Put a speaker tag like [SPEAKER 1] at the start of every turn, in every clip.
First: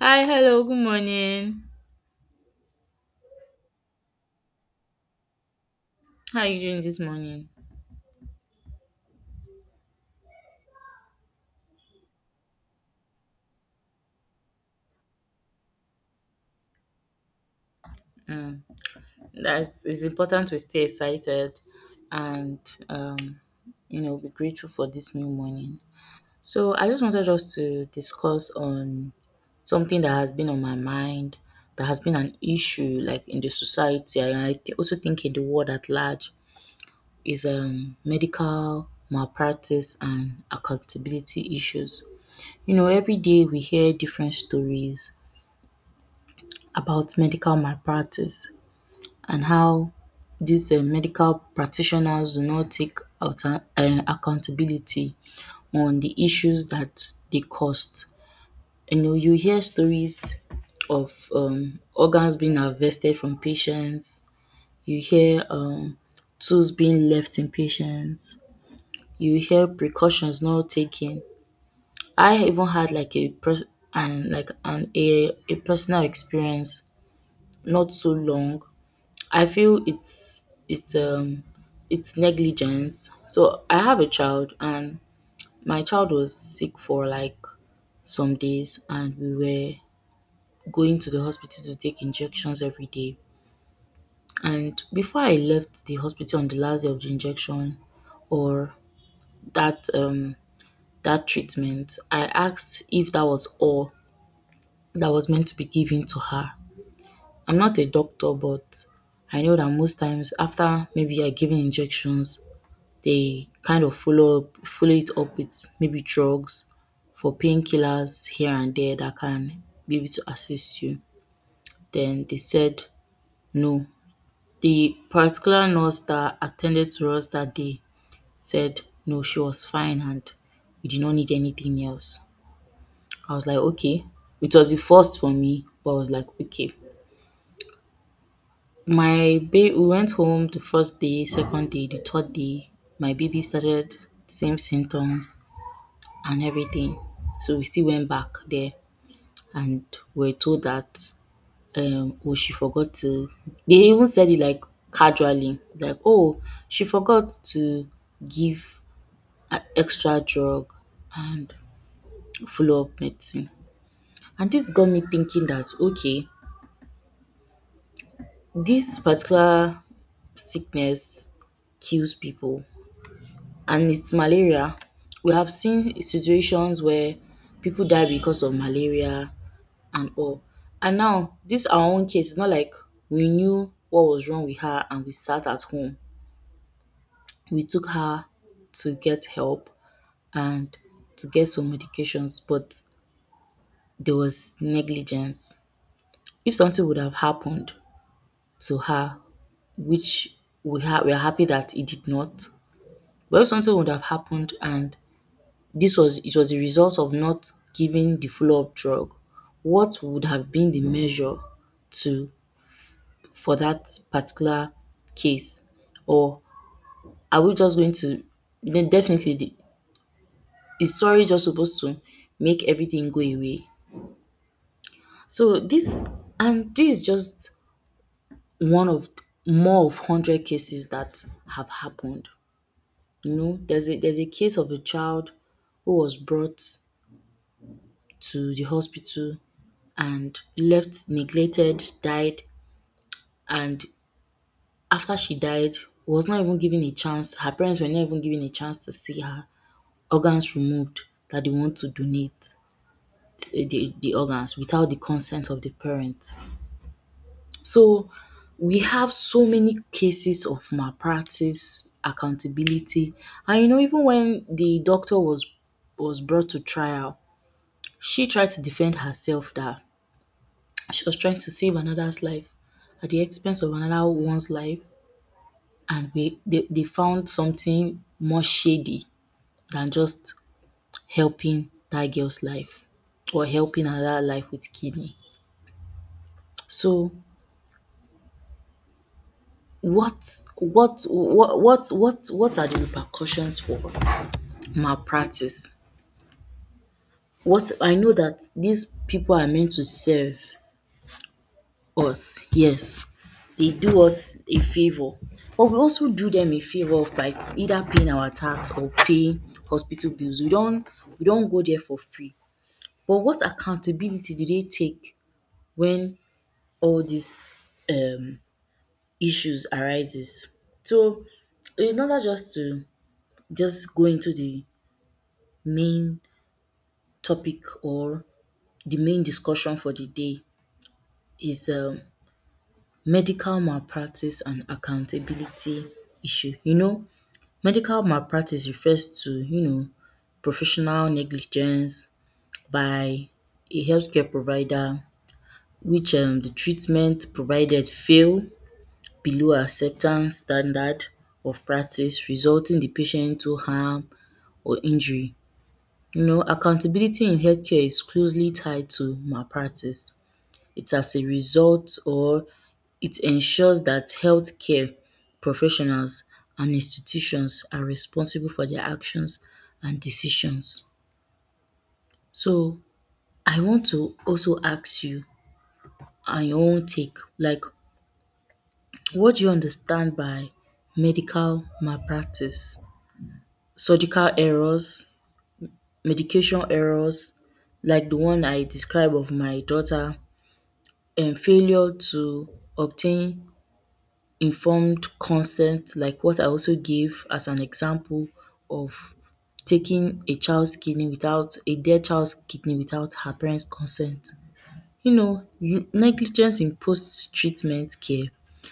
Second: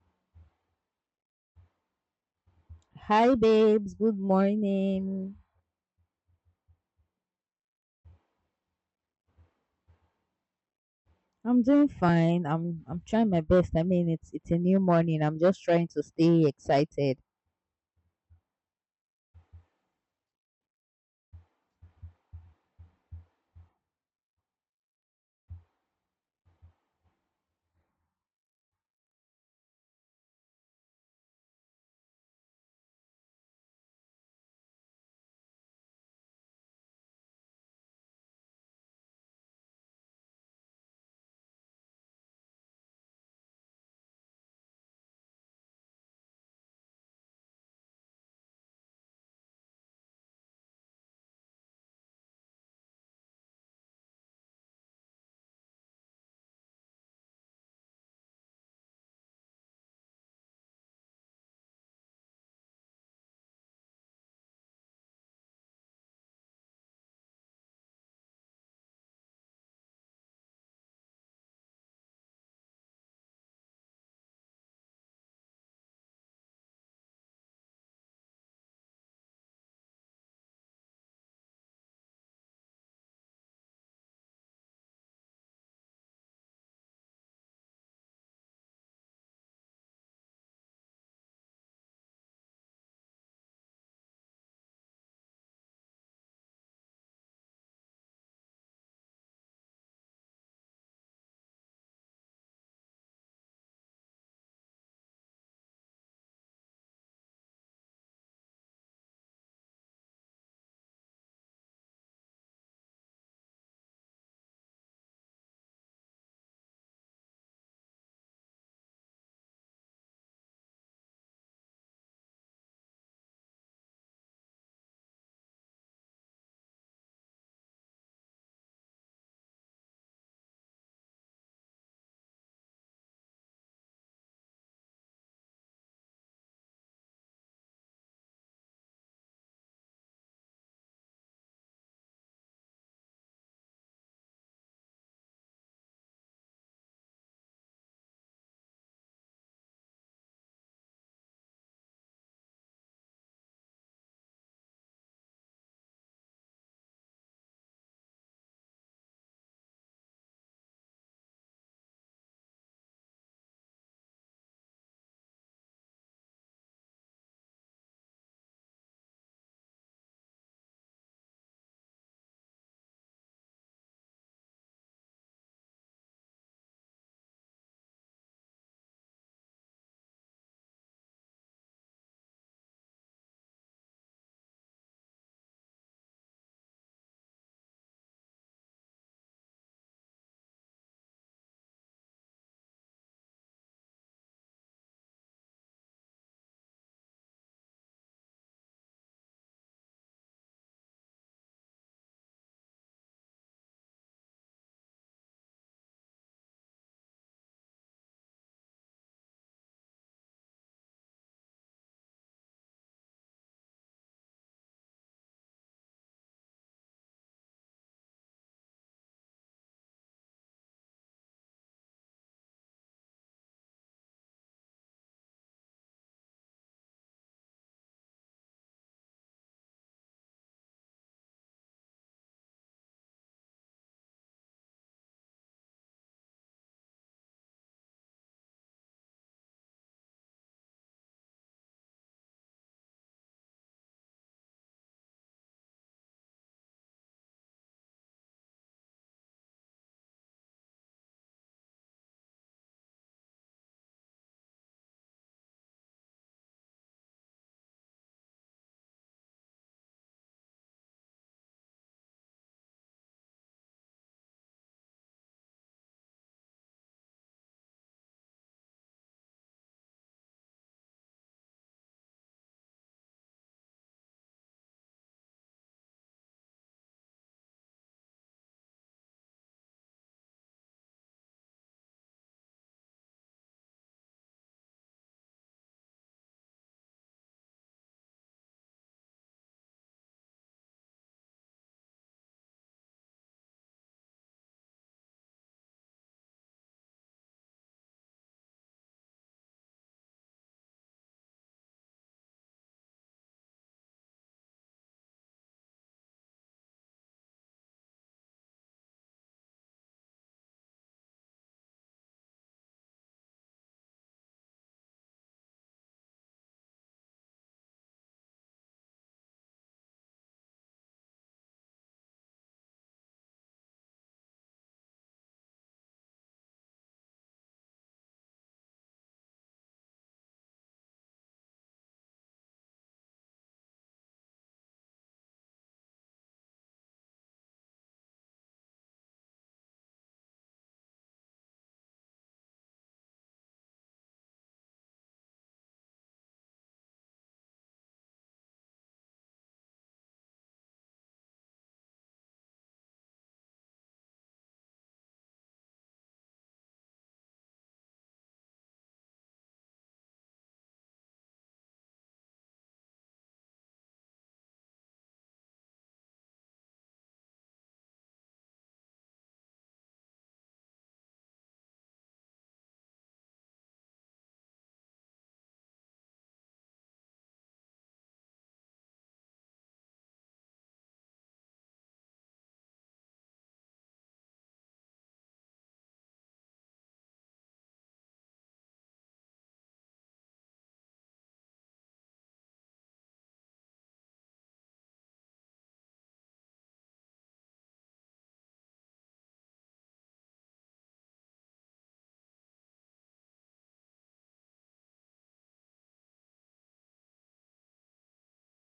[SPEAKER 1] Hi, hello, good morning.
[SPEAKER 2] Hi babes, good morning.
[SPEAKER 1] How are you doing this morning?
[SPEAKER 2] I'm doing fine. I'm trying my best. I mean, it's a new morning. I'm just trying to stay excited.
[SPEAKER 1] Mm, that's it's important to stay excited and um, be grateful for this new morning. So I just wanted us to discuss on something that has been on my mind, that has been an issue like in the society, and also think in the world at large is medical malpractice and accountability issues. You know, every day we hear different stories about medical malpractice and how these medical practitioners do not take alter accountability on the issues that they caused. You know you hear stories of organs being harvested from patients, you hear tools being left in patients, you hear precautions not taken. I even had like a pers and like an a personal experience not so long. I feel it's it's negligence. So I have a child and my child was sick for like some days and we were going to the hospital to take injections every day. And before I left the hospital on the last day of the injection or that um that treatment, I asked if that was all that was meant to be given to her. I'm not a doctor but I know that most times after maybe I given injections they kind of follow it up with maybe drugs for painkillers here and there that can be able to assist you. Then they said no. The particular nurse that attended to us that day said no, she was fine and we did not need anything else. I was like, okay. It was the first for me, but I was like, okay. My baby, we went home the first day, second day, the third day. My baby started same symptoms and everything. So we still went back there and we're told that oh she forgot to, they even said it like casually like, oh she forgot to give an extra drug and follow up medicine. And this got me thinking that, okay, this particular sickness kills people and it's malaria. We have seen situations where people die because of malaria and all. And now, this our own case, it's not like we knew what was wrong with her and we sat at home. We took her to get help and to get some medications, but there was negligence. If something would have happened to her, which we are happy that it did not, but if something would have happened and this was, it was a result of not giving the follow-up drug. What would have been the measure to for that particular case? Or are we just going to, then definitely the is sorry just supposed to make everything go away? So this and this is just one of more of hundred cases that have happened. You know, there's a case of a child who was brought to the hospital and left neglected, died, and after she died, was not even given a chance, her parents were not even given a chance to see her organs removed, that they want to donate eh, the organs without the consent of the parents. So we have so many cases of malpractice, accountability, and you know, even when the doctor was brought to trial, she tried to defend herself that she was trying to save another's life at the expense of another one's life, and they found something more shady than just helping that girl's life or helping another life with kidney. So, what are the repercussions for malpractice? What I know that these people are meant to serve us, yes. They do us a favor, but we also do them a favor of by either paying our tax or paying hospital bills. We don't go there for free. But what accountability do they take when all these um issues arises? So in order just to just go into the main topic or the main discussion for the day is medical malpractice and accountability issue. You know, medical malpractice refers to, you know, professional negligence by a healthcare provider which the treatment provided fail below acceptance standard of practice resulting the patient to harm or injury. You know, accountability in healthcare is closely tied to malpractice. It's as a result, or it ensures that healthcare professionals and institutions are responsible for their actions and decisions. So I want to also ask you on your own take, like what do you understand by medical malpractice? Surgical errors, medication errors, like the one I described of my daughter, and failure to obtain informed consent, like what I also gave as an example of taking a child's kidney without a dead child's kidney without her parents' consent. You know, you negligence in post treatment care.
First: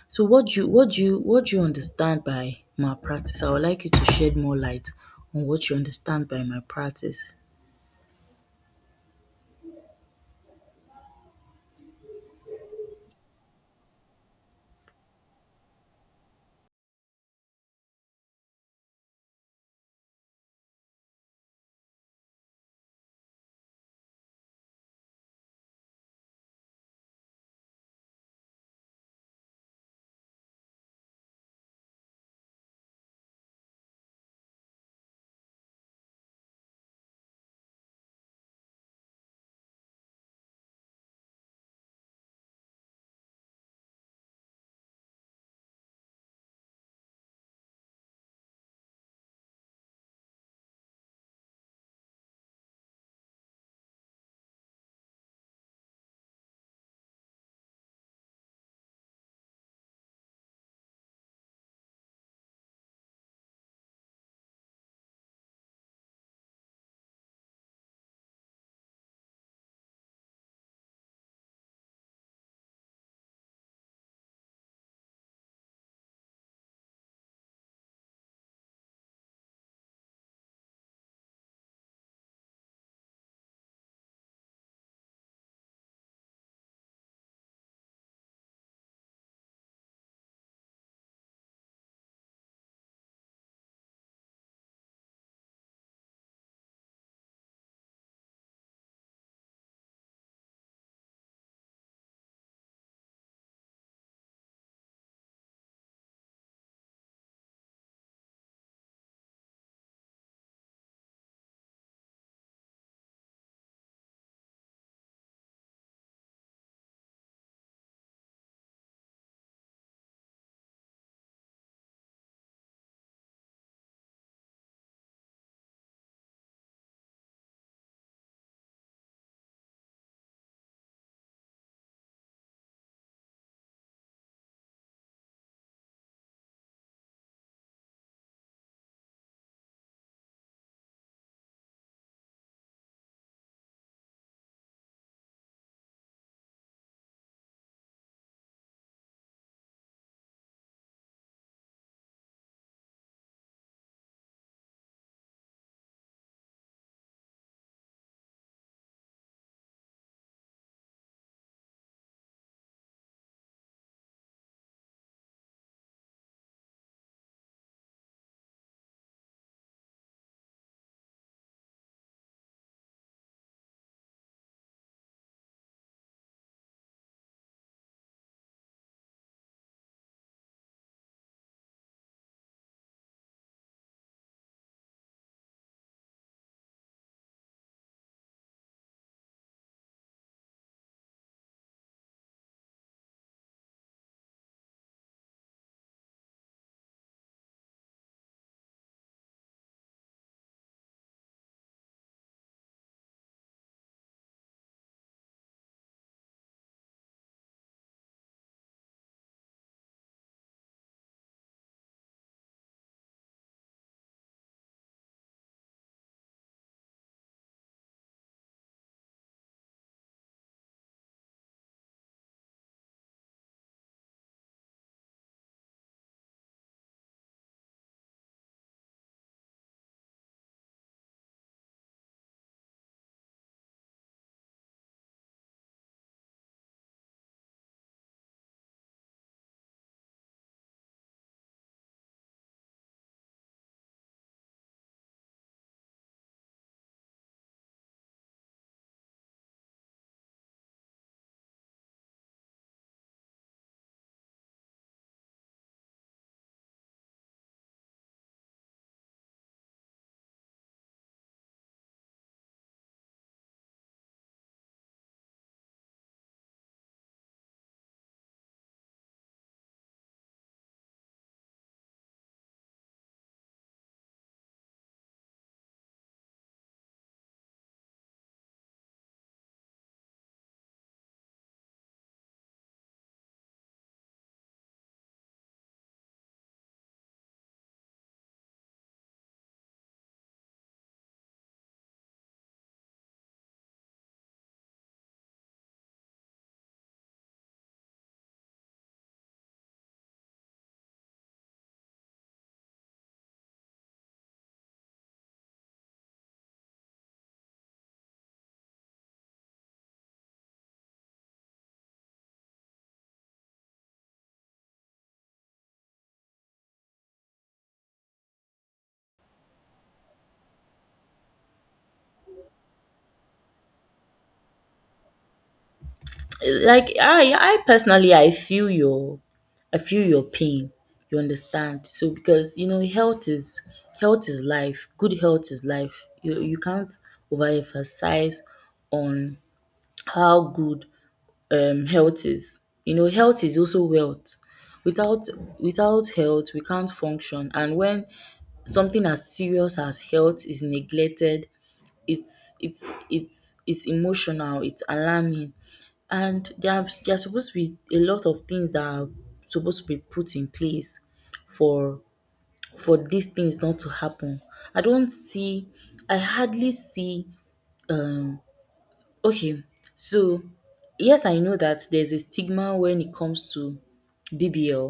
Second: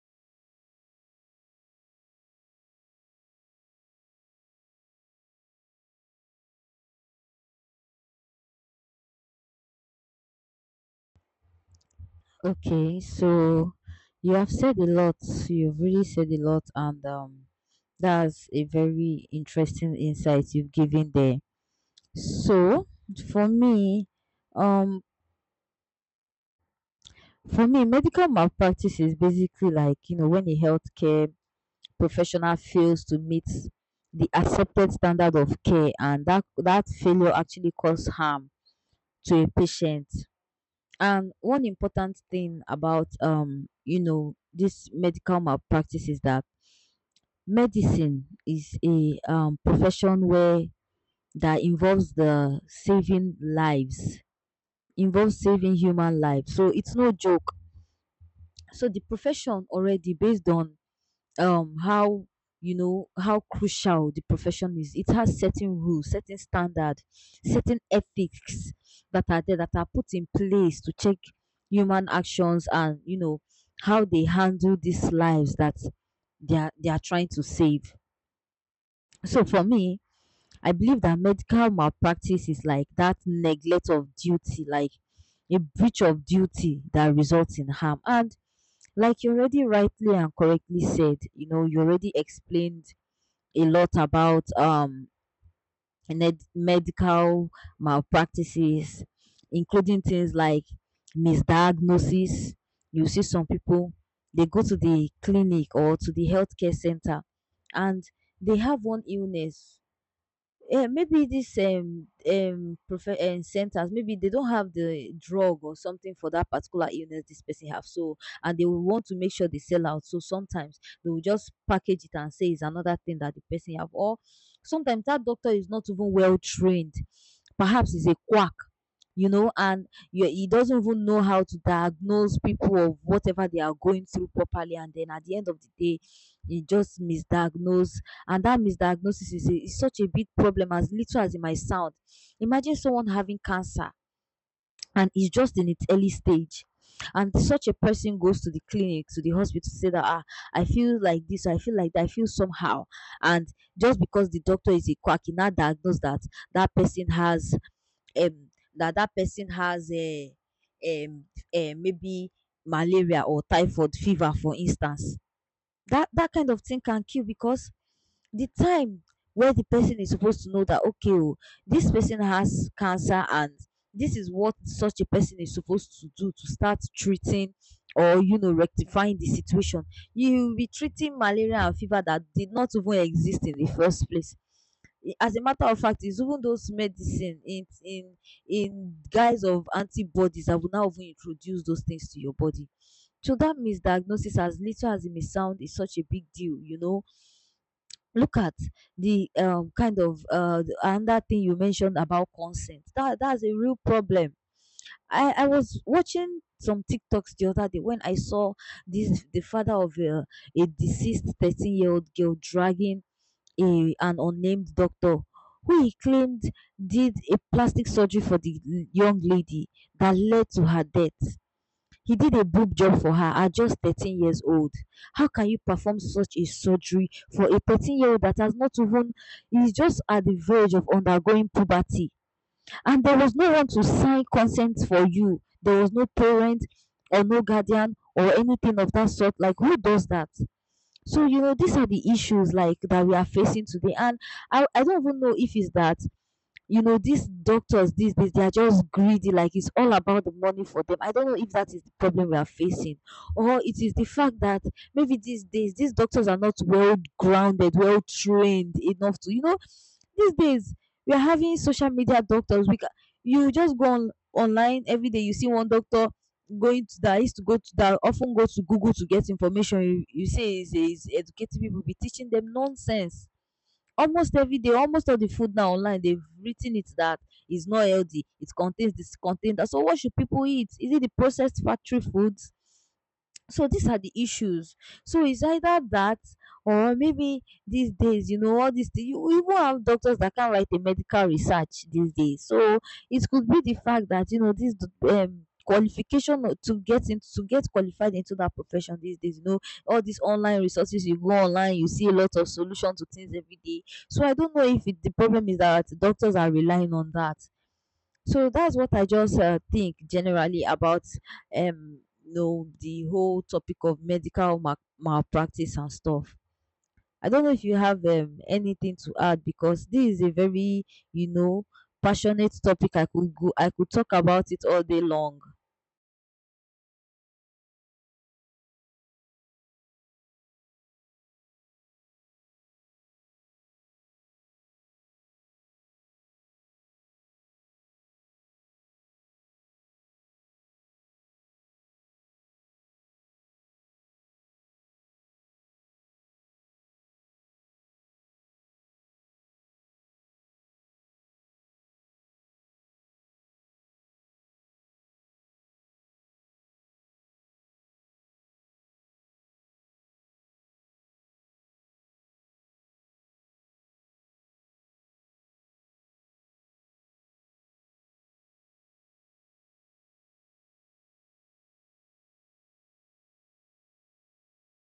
[SPEAKER 1] So what do you what do you what do you understand by malpractice? I would like you to shed more light on what you understand by malpractice.
[SPEAKER 2] Okay, so you have said a lot. You've really said a lot, and that's a very interesting insight you've given there. So for me, um, for me, medical malpractice is basically, like, you know, when a healthcare professional fails to meet the accepted standard of care, and that failure actually causes harm to a patient. And one important thing about you know this medical malpractice is that medicine is a profession where that involves the saving lives, involves saving human lives, so it's no joke. So the profession, already based on how, you know, how crucial the profession is, it has certain rules, certain standard, certain ethics that are there, that are put in place to check human actions and, you know, how they handle these lives that they are trying to save. So for me, I believe that medical malpractice is like that neglect of duty, like a breach of duty that results in harm. And like you already rightly and correctly said, you know, you already explained a lot about medical malpractices, including things like misdiagnosis. You see some people, they go to the clinic or to the healthcare center and they have one illness. Yeah, maybe this prefer centers, maybe they don't have the drug or something for that particular illness this person have. So, and they will want to make sure they sell out, so sometimes they will just package it and say it's another thing that the person have. Or sometimes that doctor is not even well trained, perhaps he's a quack, you know. And you, he doesn't even know how to diagnose people of whatever they are going through properly, and then at the end of the day he just misdiagnose. And that misdiagnosis is, a, is such a big problem, as little as it might sound. Imagine someone having cancer and it's just in its early stage, and such a person goes to the clinic, to the hospital to say that, ah, I feel like this, I feel like that, I feel somehow. And just because the doctor is a quack, he now diagnose that that person has um that that person has a um, maybe malaria or typhoid fever, for instance. That that kind of thing can kill, because the time where the person is supposed to know that, okay, oh, this person has cancer, and this is what such a person is supposed to do to start treating or, you know, rectifying the situation, you will be treating malaria and fever that did not even exist in the first place. As a matter of fact, it's even those medicine in in guise of antibodies that will now even introduce those things to your body. So that misdiagnosis, as little as it may sound, is such a big deal. You know, look at the kind of another thing you mentioned about consent. That's a real problem. I was watching some TikToks the other day when I saw this the father of a deceased 13 year old girl dragging a, an unnamed doctor who he claimed did a plastic surgery for the young lady that led to her death. He did a boob job for her at just 13 years old. How can you perform such a surgery for a 13-year-old that has not even, is just at the verge of undergoing puberty? And there was no one to sign consent for you. There was no parent or no guardian or anything of that sort. Like, who does that? So, you know, these are the issues like that we are facing today. And I don't even know if it's that, you know, these doctors these days, they are just greedy, like it's all about the money for them. I don't know if that is the problem we are facing, or it is the fact that maybe these days these doctors are not well grounded, well trained enough to, you know, these days we are having social media doctors. We can, you just go on online every day, you see one doctor going to that used to go to that, often go to Google to get information. You say is educating people, be teaching them nonsense almost every day. Almost all the food now online they've written it that it's not healthy, it contains this, contains that. So what should people eat, is it the processed factory foods? So these are the issues. So it's either that, or maybe these days, you know, all these things. You even have doctors that can write a medical research these days. So it could be the fact that, you know, this qualification or to get in, to get qualified into that profession these days. You know, all these online resources. You go online, you see a lot of solutions to things every day. So I don't know if it, the problem is that doctors are relying on that. So that's what I just think generally about you know the whole topic of medical malpractice and stuff. I don't know if you have anything to add, because this is a very, you know, passionate topic. I could talk about it all day long.
[SPEAKER 1] Like I personally I feel your pain. You understand? So because you know health is life. Good health is life. You can't overemphasize on how good health is. You know, health is also wealth. Without without health, we can't function. And when something as serious as health is neglected, it's emotional, it's alarming, and there are supposed to be a lot of things that are supposed to be put in place for for these things not to happen. I don't see I hardly see um okay so yes I know that there's a stigma when it comes to BBL,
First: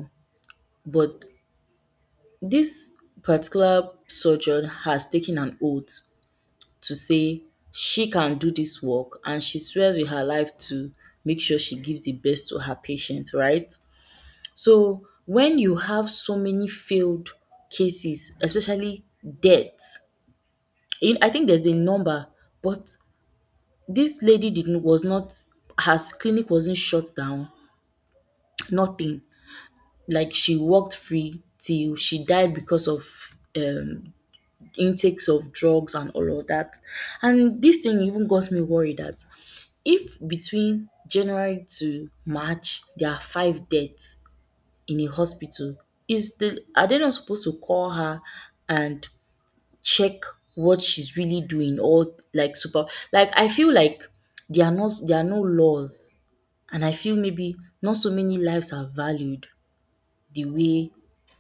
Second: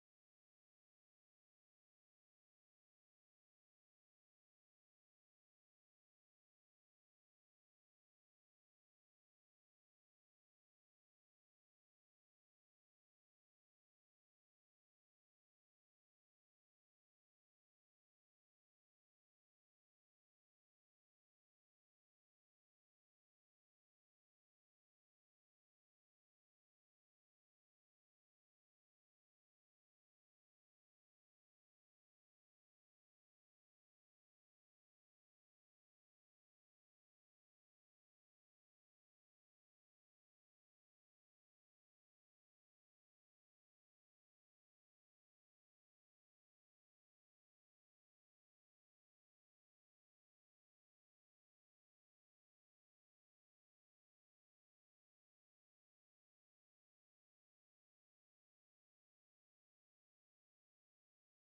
[SPEAKER 1] but this particular surgeon has taken an oath to say she can do this work and she swears with her life to make sure she gives the best to her patient, right? So when you have so many failed cases, especially death, in- I think there's a number, but this lady didn't, was not, her clinic wasn't shut down, nothing. Like she walked free till she died because of um intakes of drugs and all of that. And this thing even got me worried that if between January to March there are five deaths in a hospital is the are they not supposed to call her and check what she's really doing or like super like I feel like there are no laws and I feel maybe not so many lives are valued the way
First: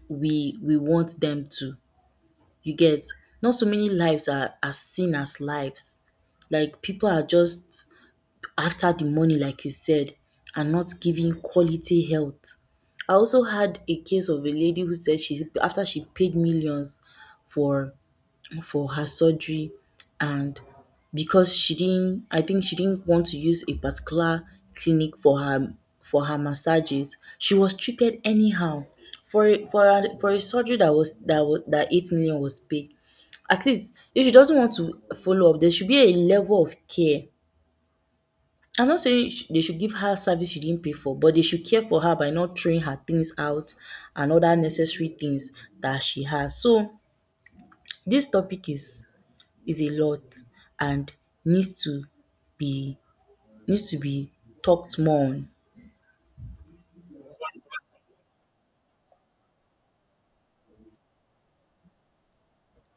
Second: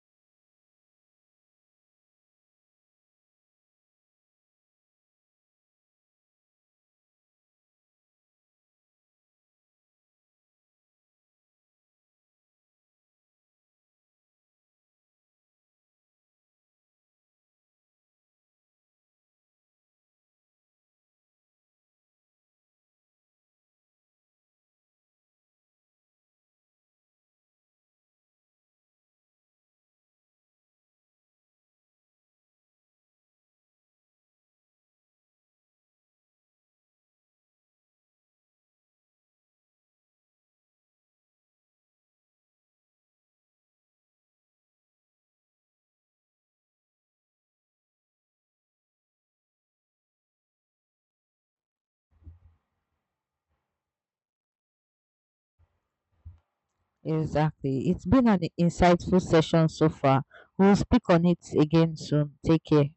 [SPEAKER 1] we want them to. You get not so many lives are seen as lives. Like people are just after the money like you said and not giving quality health. I also had a case of a lady who said she's after she paid millions for for her surgery and because she didn't, I think she didn't want to use a particular clinic for her massages, she was treated anyhow. For a surgery that was that 8 million was paid. At least if she doesn't want to follow up there should be a level of care. I know sey they should give her service she didn't pay for but they should care for her by not throwing her things out and other necessary things that she has. So this topic is a lot and needs to be needs to be talked more on.
[SPEAKER 2] Exactly. It's been an insightful session so far. We'll speak on it again soon. Take care.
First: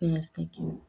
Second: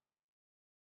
[SPEAKER 1] Yes, thank you.